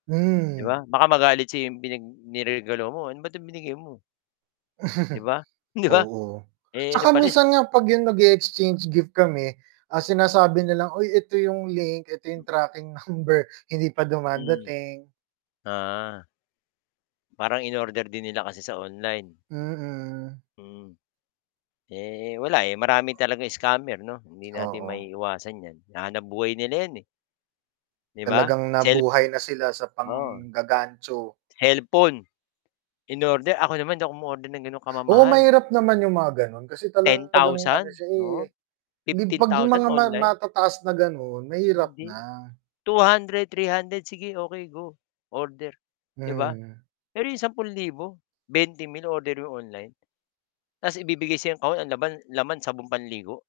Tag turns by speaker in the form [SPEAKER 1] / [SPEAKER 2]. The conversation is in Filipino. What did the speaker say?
[SPEAKER 1] 'Di ba?
[SPEAKER 2] Hmm.
[SPEAKER 1] Baka magalit sim binig niregaluhan mo, "Ano ba tong yung binigay mo?" 'Di ba, 'di ba?
[SPEAKER 2] Oo,
[SPEAKER 1] Eh,
[SPEAKER 2] tsaka
[SPEAKER 1] nagpalis
[SPEAKER 2] minsan nga 'pag yung mag-exchange gift kami, ah, sinasabi nalang, "Uy eto yung link. Eto yung tracking number hindi pa
[SPEAKER 1] Mm,
[SPEAKER 2] dumadating."
[SPEAKER 1] ah. Parang in-order din nila kasi sa online.
[SPEAKER 2] Mm.
[SPEAKER 1] Mm. Eh, wala eh, marami talagang scammer 'no, hindi natin
[SPEAKER 2] Oo.
[SPEAKER 1] maiiwasan 'yan, hanap buhay nila 'yan, 'di ba?
[SPEAKER 2] Talagang
[SPEAKER 1] Cellp
[SPEAKER 2] nabuhay na sila sa
[SPEAKER 1] oo.
[SPEAKER 2] pangga-gancho.
[SPEAKER 1] cellphone, in-order, ako naman hindi ako um-order ng ganong
[SPEAKER 2] Oo,
[SPEAKER 1] kamamahal.
[SPEAKER 2] mahirap naman yung mga ganun kasi tala
[SPEAKER 1] ten
[SPEAKER 2] talagang ano
[SPEAKER 1] thousand,
[SPEAKER 2] siya
[SPEAKER 1] oo,
[SPEAKER 2] eh, 'di
[SPEAKER 1] fifteen
[SPEAKER 2] 'pag yung
[SPEAKER 1] thousand
[SPEAKER 2] mga ma
[SPEAKER 1] online.
[SPEAKER 2] matataas na ganon mahirap
[SPEAKER 1] Hindi,
[SPEAKER 2] na.
[SPEAKER 1] 200, 300 sige okey go, order, 'di ba?
[SPEAKER 2] Hmm.
[SPEAKER 1] Pero 'yong ₱10,000, 20,000 o-orderin mo online, tas ibibigay sa'yong kahon ang laman laman sabong panligo.